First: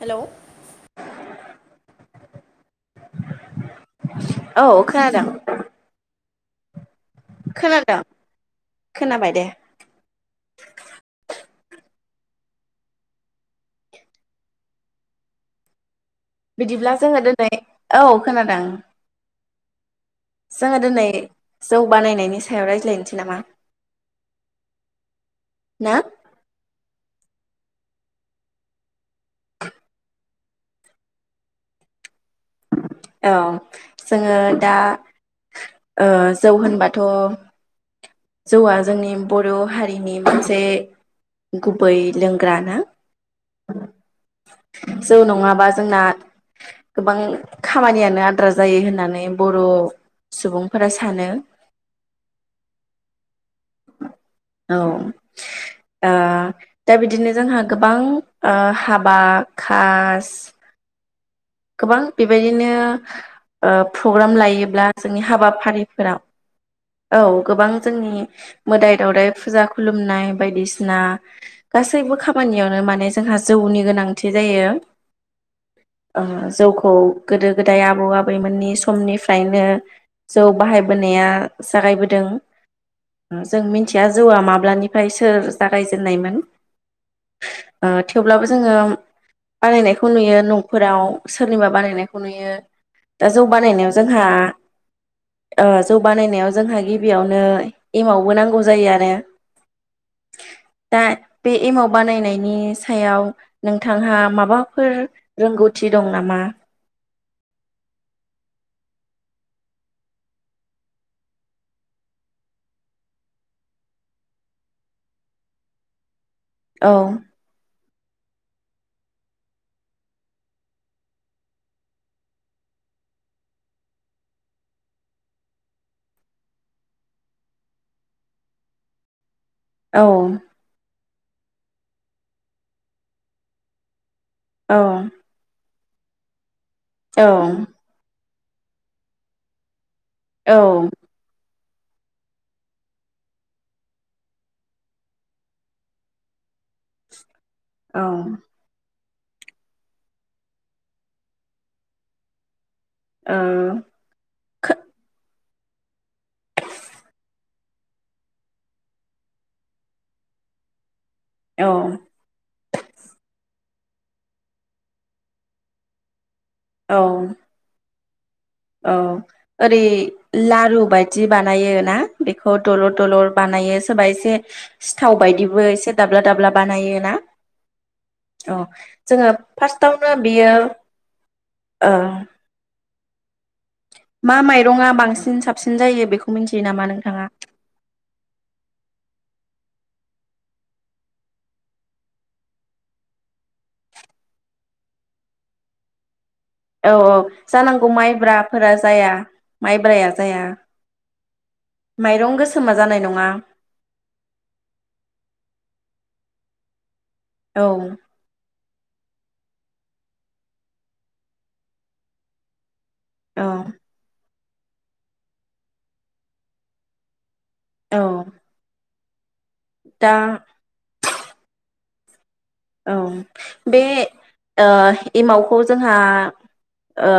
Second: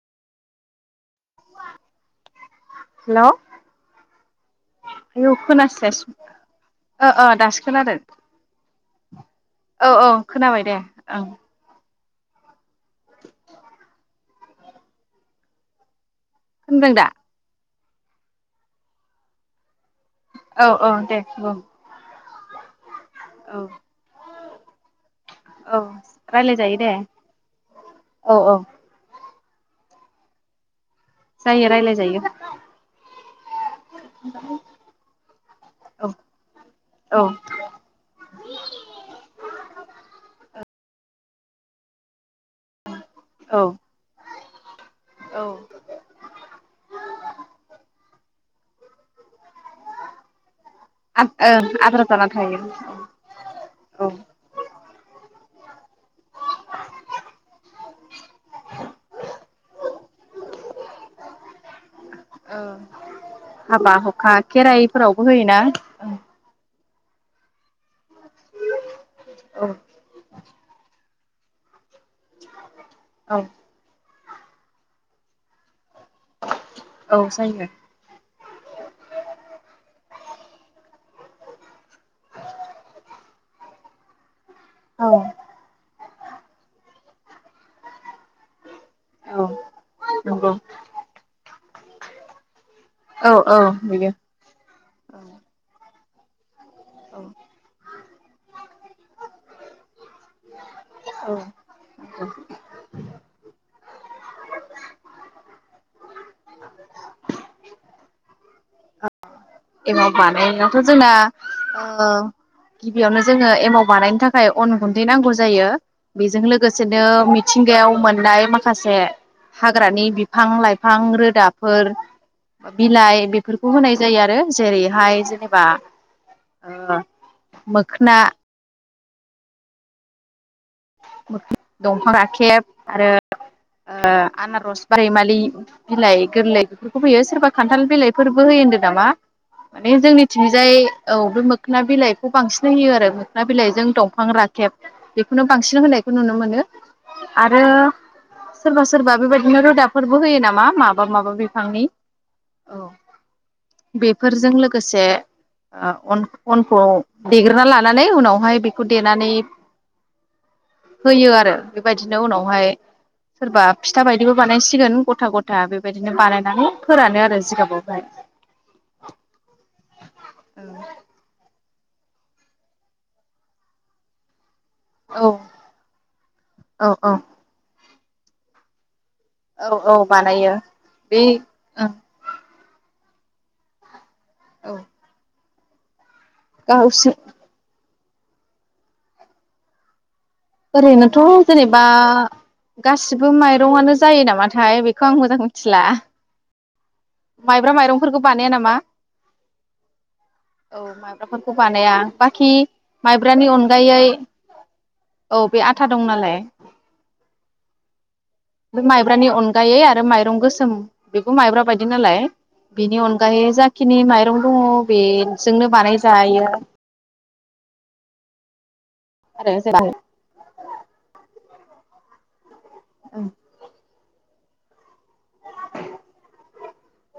Hello hello औ खोनादों औ खोना [unintelligible] ओ ओ दासो खोनादों खोनाबाय दे औ औ खोनाबाय दे ओं [inaudible] खोनादों बिदिब्ला दा जोङो दिनै औ खोनादों। औ जोङो औ दिनै दे बुं जौ बानायनायनि सा याव रायज्लायन नामा? औ औ ना रायलाय जायो दे। औ औ जायो रायलाय जायो। औ जोङो दा ओ औ जौ होनबाथ' औ जौआ जोंनि बर' हारिनि मोनसे गुबै लोंग्रा ना? औ जौ औ ओं नङाबा जोंना गोबां खामानियानो आद द्रा जायो होननानै बर' सुबुं ओ आद्रा जाना थायो। औ औ ओ दा बिदिनो जोंहा गोबां ओ हाबा खास गोबां औ बेबायदिनो ओ हाबा हुखा प्रग्राम लायोब्ला जोंनि खेराइफोरावबो होयोना हाबाफारिफोराव औ गोबां जोंनि मोदाय दावदाय फुजा औ खुलुमनाय बायदिसिना गासैबो खामानियाव माने औ जोंहा जौनि गोनां थि जायो। जौखौ औ गोदो जायो गोदाय आबौ आबै बैमोननि समनिफ्रायनो जौ बाहायबोनाया जागायबोदों जों मिथिया जौआ माब माब्लानिफ्राय औ सोर जागाय दोननायमोन ओ थेवब्लाबो जोङो औ बानायनायखौ नुयो नंगौ नु सोरनिबा बानायनायखौ नुयो। दा औ जौ औ बानायनायाव नुयो जोंहा औ जा बानायनाय जोंहा औ गिबियावनो एमावबो नांगौ जायो आरो दा औ बे एमाव नंगौ बानायनायनि सायाव नों जों बिथांहा माबाफोर रोंगौथि दं नामा? एमाव बानायनायाथ' जोंना गिबियावनो जोङो एमाव बानायनो थाखाय अन गुन्दै नांगौ जायो। बेजों औ लोगोसेनो मिथिंगायाव मोननाय माखासे हाग्रानि बिफां लाइफां रोदाफोर बिलाइ बेफोरखौ होनाय जायो आरो जेरैहाय जेनेबा मोखोना औ दंफां गाखेब आरो। आ औ आनारस बा रैमालि बिलाइ गोरलै फ होयो औ सोरबा खान्थाल बिलाइ फोरबो होयो ओनदो नामा? बे औ जोंनिथिंजाय औ बे। मोखोना बिलाइखौ बांसिन होयो आरो मोखोन बिलाइजों दंफां राखेब बेखौनो बांसिन होनायखौ नुनो मोनो। आरो। औ ओ सोरबा सोरबा बेबायदिनो रोदाफोरबो होयो नामा माबा माबा बिफांनि औ बेफोरजों खो लोगोसे ओ अनखौ देग्रोना लानानै उनावहाय बेखौ देनानै होयो आरो औ बेबायदिनो उनावहाय सोरबा फिथा बायदिबो बानायसिगोन गथा गथा बेबायदिनो बानाय औ फोरानो आरो जिगाबाव। [inaudible] औ ओरै लारु औ बायदि बानायो। ना बेखौ दलर दलर बानायो सोरबा एसे सिथाव बायदिबो एसे दाब्ला दाब्ला औ बानायो औ ना अ जोङो औ औ फार्स्टआवनो बानायो बियो बे ओं ओ। मा औ माइरङा बांसिन साब साबसिन जायो बेखौ। मिथियो नामा गावसो नोंथाङा? ओरैनोथ' जेनेबा गासिबो माइरंआनो जायो नामाथाय बेखौ आं मोजां मिथिला औ औ माइब्रा जानांगौ माइरंफोरखौ बानाया नामा माइब्राफोरा जाया माइब्राया जाया औ माइब्राफोरखौ बानाया माइरं बाखि गोसोमा जानाय नङा माइब्रानि अनगायै औ बे आथा दं नालाय। औ बे माइब्रानि अनगायै आरो माइरं गोसोम बेखौ माइब्रा बायदि। दिनालाय बिनि औ अनगायै जाखिनि माइरं। दङ बेजोंनो बानाय जायो। औ आरो। दा औ बे। आ एमावखौ जोंहा। ओ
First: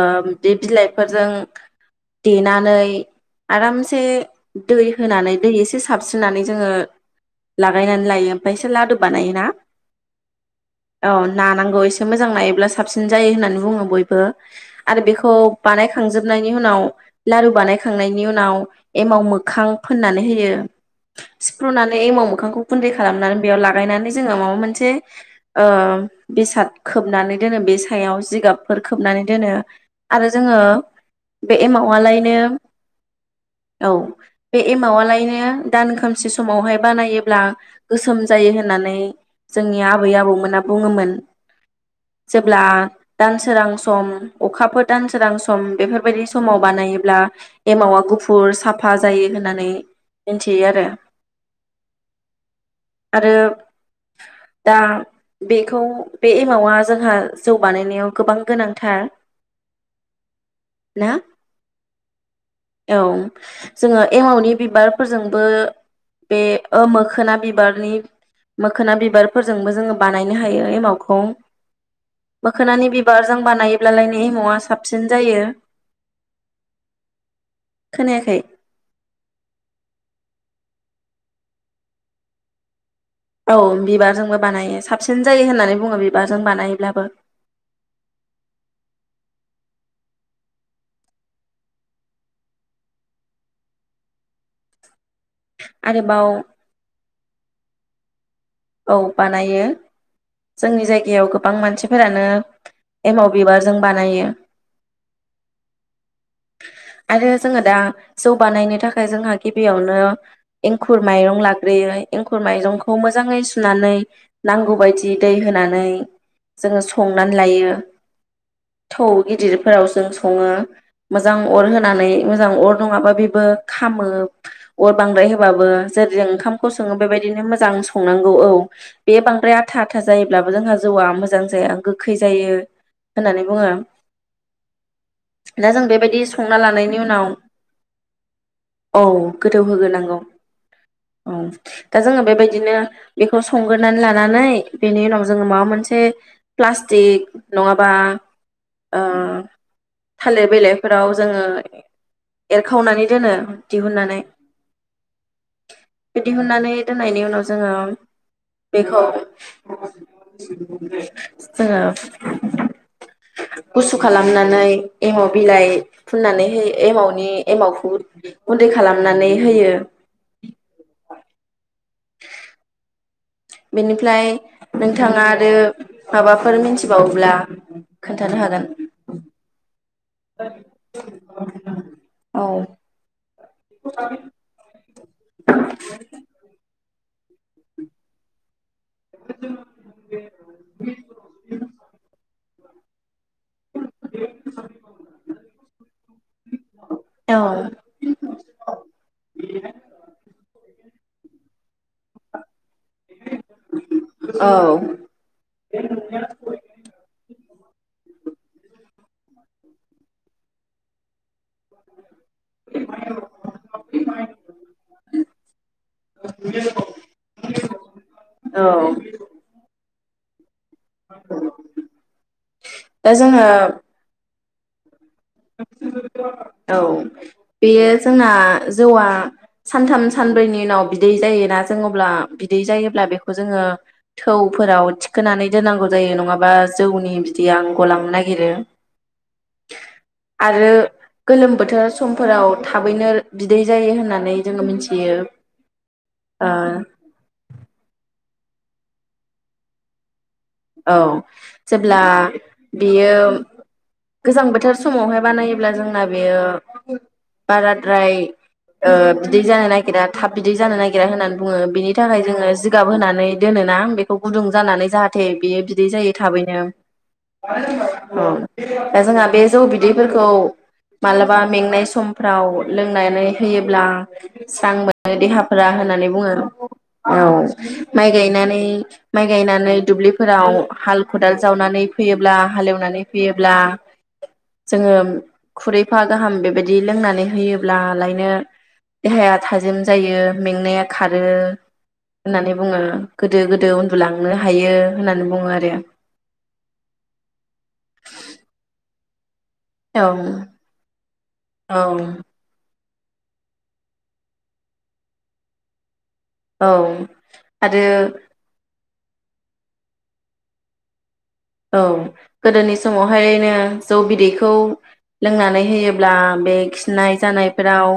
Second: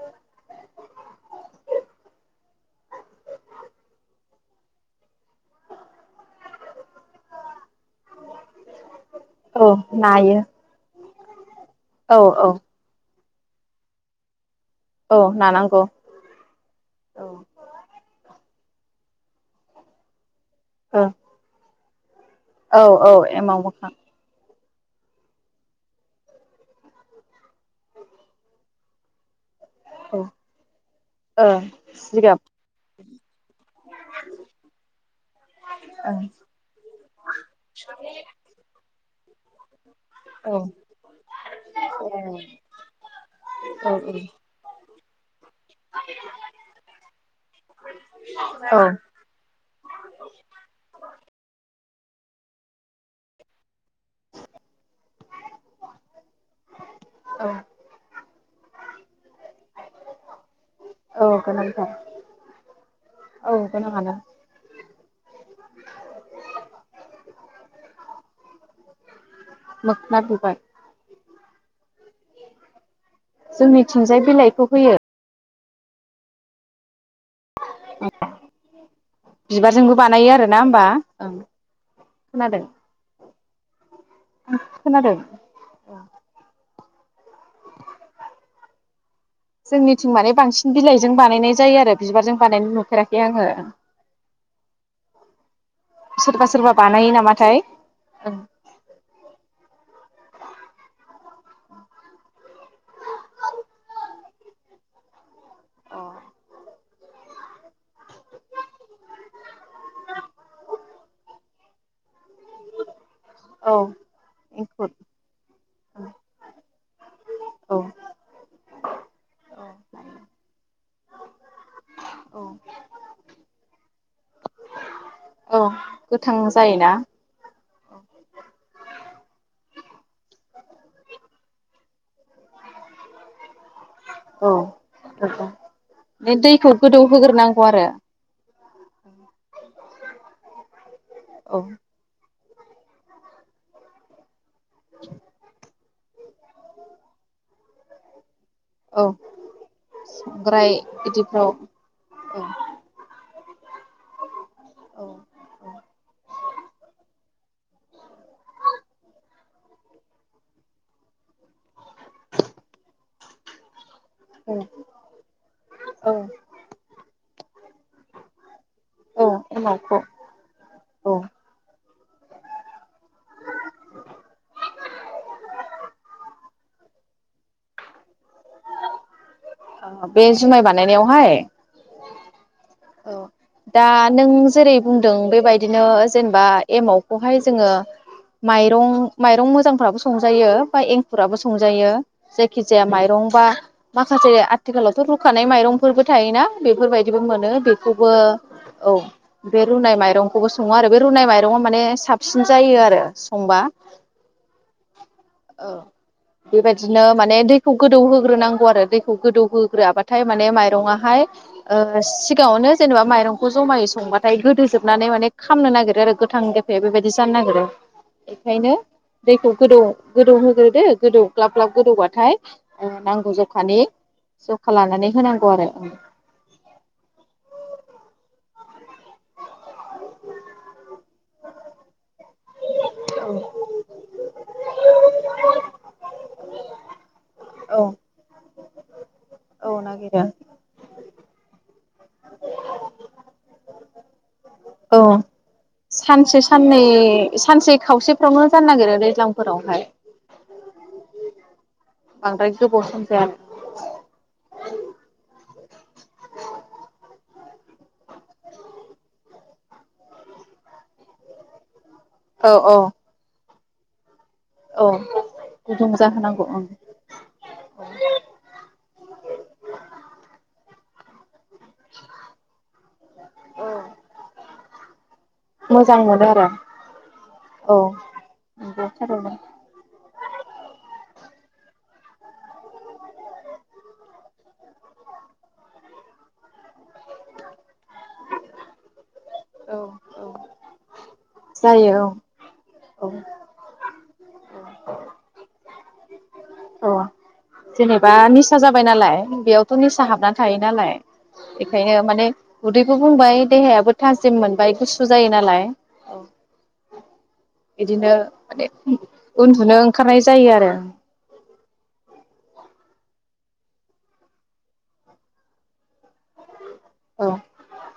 बे बिलाइफोरजों देनानै आरामसे दै होनानै दै एसे साबस्रिनानै जोङो। लागायनानै लायो ओमफ्राय इससे लादु बानायोना? औ नायो औ नानांगौ एसे औ मोजां औ नायोब्ला साबसिन। जायो होननानै बुङो बयबो। आरो औ बेखौ नानांगौ बानायखांजोबनायनि उनाव औ लारु बानायखांनायनि उनाव। एमाव मोखां फोननानै होयो। औ [inaudible] ए एमाव। मोखांखौ औ खुन्दै औ खालामनानै एमाव बेयाव मोखां लागायनानै जोङो माबा मोनसे। [inaudible] ओ बेसाद खोबनानै दोनो बे सायाव जिगाबफोर खोबनानै दोन दोनो औ आरो जोङो बे ओं एमावलायनो जिगाब औ बे एमावलायनो दान ओं खोमसि समावहाय बानायोब्ला गोसोम जायो होननानै। जोंनि। आबै औ आबौमोना बुङोमोन औ जेब्ला दान सोरां सम औ अखाफोर। दानसोरां सम बेफोरबायदि समाव बानायोब्ला एमावा गुफुर साफा जायो होननानै मिथियो आरो। आरो दा बेखौ बे एमावा जोंहा औ जौ बानायनायाव गोबां गोनां। थार। ना औ गोनांथार औ औ जोङो गोनाङानो एमावनि बिबारफोरजों बो बे ओ मोखोना बिबारनि मोखोना बिबार फोरजोंबो जोङो मोखोना बानायनो बिबार हायो एमावखौ। मोखोनानि बि बार जों बानायोबलाय न जोंनिथिंजाय एम'आ बिलाइखौ होयो साबसिन जायो। खोनायाखै बिबारजोंबो बानायो आरोना होमबा ओं खोनादों। औ बिबारजोंबो बानायो खोनादों साबसिन जायो होननानै बुङो बिबारजों बानायब्ला [inaudible] जोंनिथिं माने बांसिन बिलाइजों बानायनाय जायो आरो बिबारजों बानायनो नुफेराखै आङो। आरोबाव सोरबा सोरबा बानायो नामाथाय? औ औ बानायो जोंनि जायगायाव गोबां मानसिफोरानो एमाव बिबारजों बानायो। अ आरो जोङो दा जौगानायनि थाखाय जोंहा गिबियावनो एंखुर माइरं लाग्रोयो एंखुर माइरंखौ मोजाङै औ सनानै नांगौ एंखुर बायदि दै होनानै जोो संनानै लायो औ थौ औ गिदिरफोराव जों सङो मोजां अर होनानै औ मोजां अर नङाबा बेबो खो अर बांद्राय औ होबाबो जेर गोथां ओंखामखौ जायोना सङो बेबायदिनो म आंनांग औ औ बे बांद्राय आथा आथा जायोब्लाबो जोंहा जौआ मोजां जाया गोखै जायो होननानै बुङो औ दा जों बेबायदि बे संना दैखौ लानायनि उनाव गोदौहोग्रोनांगौ आरो औ गोदौ होग्रोनांगौ औ दा जोङो बेबायदि बिदिनो बेखौ संग्रोरोनानै लानानै बेनि उनाव जोङो माबा मोनसे से प्लास्टिक नङाबा ओ औ थालिर संग्राय बिलाइफोराव जोङो बिदिफ्राव औ एरखावनानै दोनो दिहुननानै औ दिहुननानै दोननायनि उनाव जोङो बेखौ जोङो गुसु औ खालामनानै एमाव बिलाइ औ फुननानै हो एमावनि एमावखौ गुन्दै औ खालामनानै होयो एमावखौ औ [unintelligible] बेनिफ्राय नोंथाङा आरो माबाफोर मिथिबावोब्ला खोन्थानो हागोन बे जुमाय बानायनायावहाय औ औ दा नों जेरै बुंदों बेबायदिनो जेनेबा एमाव बेहाय जोङो माइ माइरं माइरं मोजांफ्राबो संजायो बा एंखुराबो संजायो जखिस माइरं बा माखासे आथिखालावथ' रुखानाय माइरंफोरबो थायोना बेफोरबायदिबो औ मोनो बेखौबो औ बे रुनाय माइरंखौबो सङो आरो बे रुनाय माइरङआ माने साबसिन जायो आरो ओ संबा औ बेबायदिनो माने दै गोदौ होग्रोनांगौ आरो दै गोदौ होग्रोआबाथाय माने मायरं आहाय ओ सि सिगाङावनो जेनेबा माइरंखौ जमायै संबाथाय गोदो जोबनानै माने खामनो नागिरो आरो गोथां देफाया बेबायदि जानो नागिरो औ बेखायनो दैखौ गोदौ गुरु ो गोदौ ग्लाब ग्लाब गोदौबाथाय दा नांगौ जोङो जखानि जखा लानानै होनांगौ आरो औ बेयो जोंना जौआ सानथाम सानब्रैनि उनाव बिदै जायोना जों अब्ला बिदै जायो। ब्ला बेखौ जोङो थौफोराव थिखोनानै दोननांगौ जायो नङाबा जौनि बिदि आं गलामनो नागिरो अ आरो। गोलोम बोथोर समफोराव थाबैनो बिदै जायो होननानै जोङो औ मिथियो। सानसे ओ साननै सानसे खावसे नो जानो नागिरो दैज्लांफोरावहाय औ जेब्ला बांद्राय गोबाव सम बेयो जाया गोजां बोथोर समावहाय बानायोब्ला जोंना बेयो बाराद्राय ओ बिदै जानो नागिरा थाब बिदै जानो नागिरा होननानै बुङो बिनि नि थाखाय जोङो औ औ जिगाब होनानै दोनोना बे गुदुं जानानै औ जाहाथे जाथे बेयो बिदै गुदुं जायो जाहोनांगौ थाबैनो ओं दा जोंहा बे जौ बिदैफोरखौ माला बा मेंनाय समफ्राव लोंनानै होयोब्ला स्रां मोनो देहाफोरा मोजां होननानै मोनो बुङो आरो औ औ माइ गायनानै नंगौ माइ थारैनो गायनानै फोराव हाल खदाल जावनानै फैयोब्ला हालेवनानै फैयोब्ला जोङो खुरैफा गाहाम बेबायदि लोंनानै होयो। ब्ला लायनो देहाया औ थाजिम जायो औ मेंनाया खारो जायो होननानै बु औ गोदो गोदो उन्दुलांनो हा हायो होननानै बुङो आरो। अ जेनेबा निसा जाबाय नालाय बेयावथ' औ निसा हाबनानै थायो नालाय औ बेखायनो माने उदै बुंबाय देहायाबो थाजिम मोनबाय गुसु जायो नालाय औ औ आरो। बिदिनो माने उन्दुनो ओंखारनाय जायो आरो। औ गोदोनि समावहायनो जौ बिदैखौ लोंनानै होयोब्ला बे खिनाय औ जानायफोराव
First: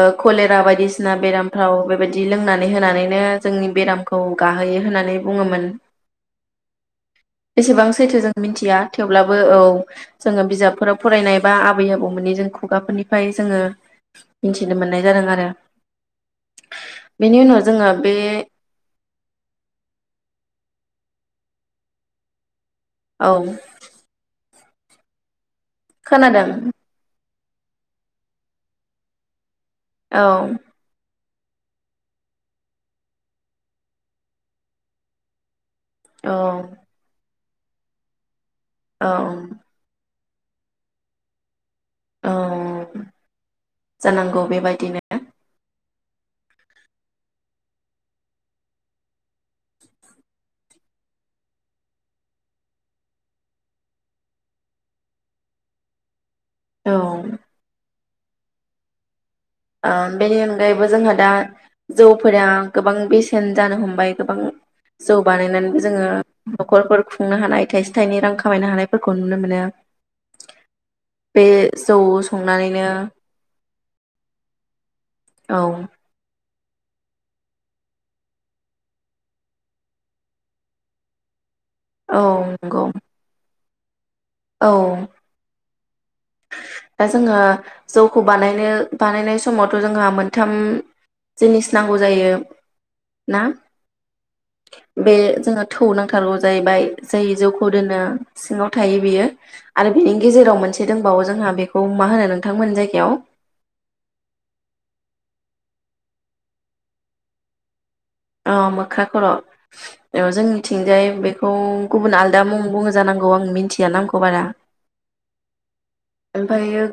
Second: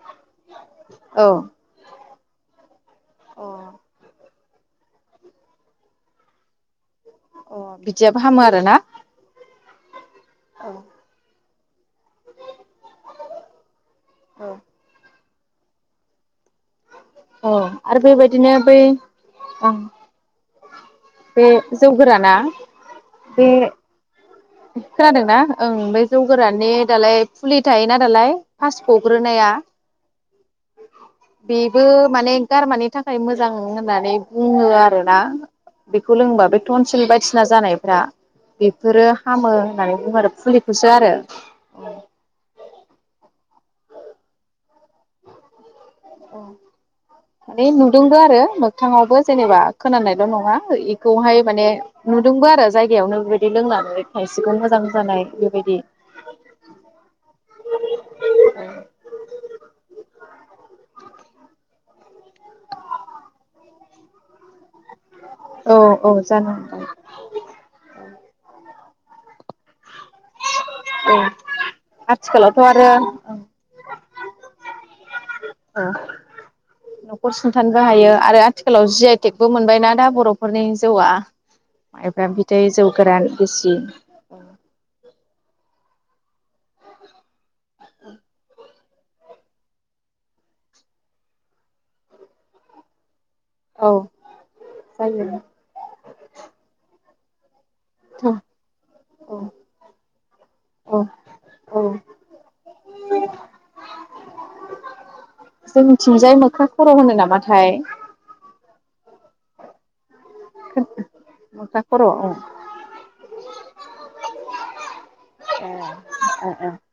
ओ खलेरा बायदि बायदिसिना औ बेरामाव बिदि लोंनानै होनानै नो अ जोंनि बेरामखौ गाहोयो होननानै बुङोमोन। अ एसेबां सैथो बिदियाबो जों हामो आरोना मिथिया थेवब्लाबो औ जोङो औ बिजाबफोराव फरायनाय बा आबै आबौमोननि जों खुगाफोरनिफ्राय जोङो- औ मिथिनो मोननाय जादों आरो। [inaudible] बेनि औ उनाव जोङो आरो बे बेबायदिनो बै बे जौ गोराना औ बे खोनादोंना ओं बे जौ खोनादों गोराननि दालाय फुलि थायोना दालाय फास् ग'ग्रोनाया औ बेबो माने गारमानि थाखाय मोजां होननानै बुङो आरोना। बेखौ औ लोंबा बे टनसिल बायदिसिना ना जानायफ्रा औ बेफोरो हामो होननानै बुंहरो फुलिखौसो आरो औ जानांगौ बेबायदिनो ओ माने नुदोंबो आरो मोगथाङावबो जेनेबा खोनानायल' नङा इखौहाय माने नुदोंबो आरो जायगायावनो बेबायदि लोंनानै खायसेखौ मोजां जानाय बेबायदि औ ओ बेनि अनगायैबो जोंहा दा जौफोरा गोबां बेसेन जानो हमबाय गोबां जौ बानायनानै औ जोङो औ जानो हागौ नखरफोर खुंनो हानाय थाइसे थाइनै रां खामायनो हानाय फोरखौ नुनो मोनो औ बे जौ आथिखालावथ' संनानैनो आरो [unintelligible] औ नखर सुंथानोबो हायो आरो आथिखालाव जि आइ आइ टेगबो मोनबायना दा बर'फोरनि जौउवा औ माइब्रा बिदै नंगौ जौ गोरान गिसि [inaudible] औ दा जोङो जौखौ बानायनो बानायनाय समावथ' जोंहा मोनथाम जिनिस नांगौ जायो ना औ बे जायो जोङो थौ नांथारगौ जायैबाय जायो जौ खौ दोनो औ सिङाव थायो बियो आरो बिनि गेजेराव मोनसे औ दंबावो जोंहा औ बेखौ मा होनो नोंथांमोनि जायगायाव जोंथिंजाय मोख्रा खर' होनो नामाथाय औ मोख्रा खर' औ जोंनिथिंजाय बेखौ मोख्रा खर' औ गुबुन ओ आलदा मुं बुङो जानांगौ आं मिनथिया ना आंखौ बारा ओ ओमफाय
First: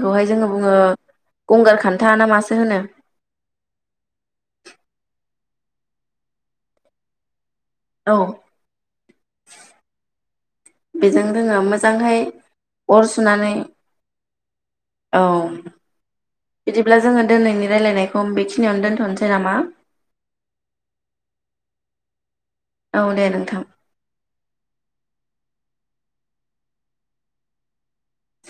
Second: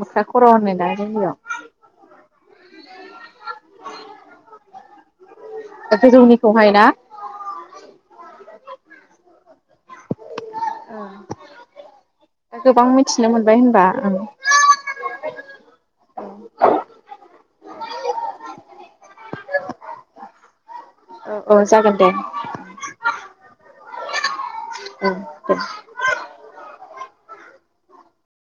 मोख्रा खर' जोङो होनो बुङो दा जोंनियाव गंगार खान्था ना मासो होनो [unintelligible] गोजौनिखौहाय ना औ बेजों जोङो मोजांहै दा गोबां अर मिथिनो सुनानै मोनबाय होनबा ओं औ बिदिब्ला जोङो दोनैनि रायलायनायखौ बेखिनियावनो दोन्थ'नोसै नामा औ औ जागोन दे औ दे नोंथां औ दे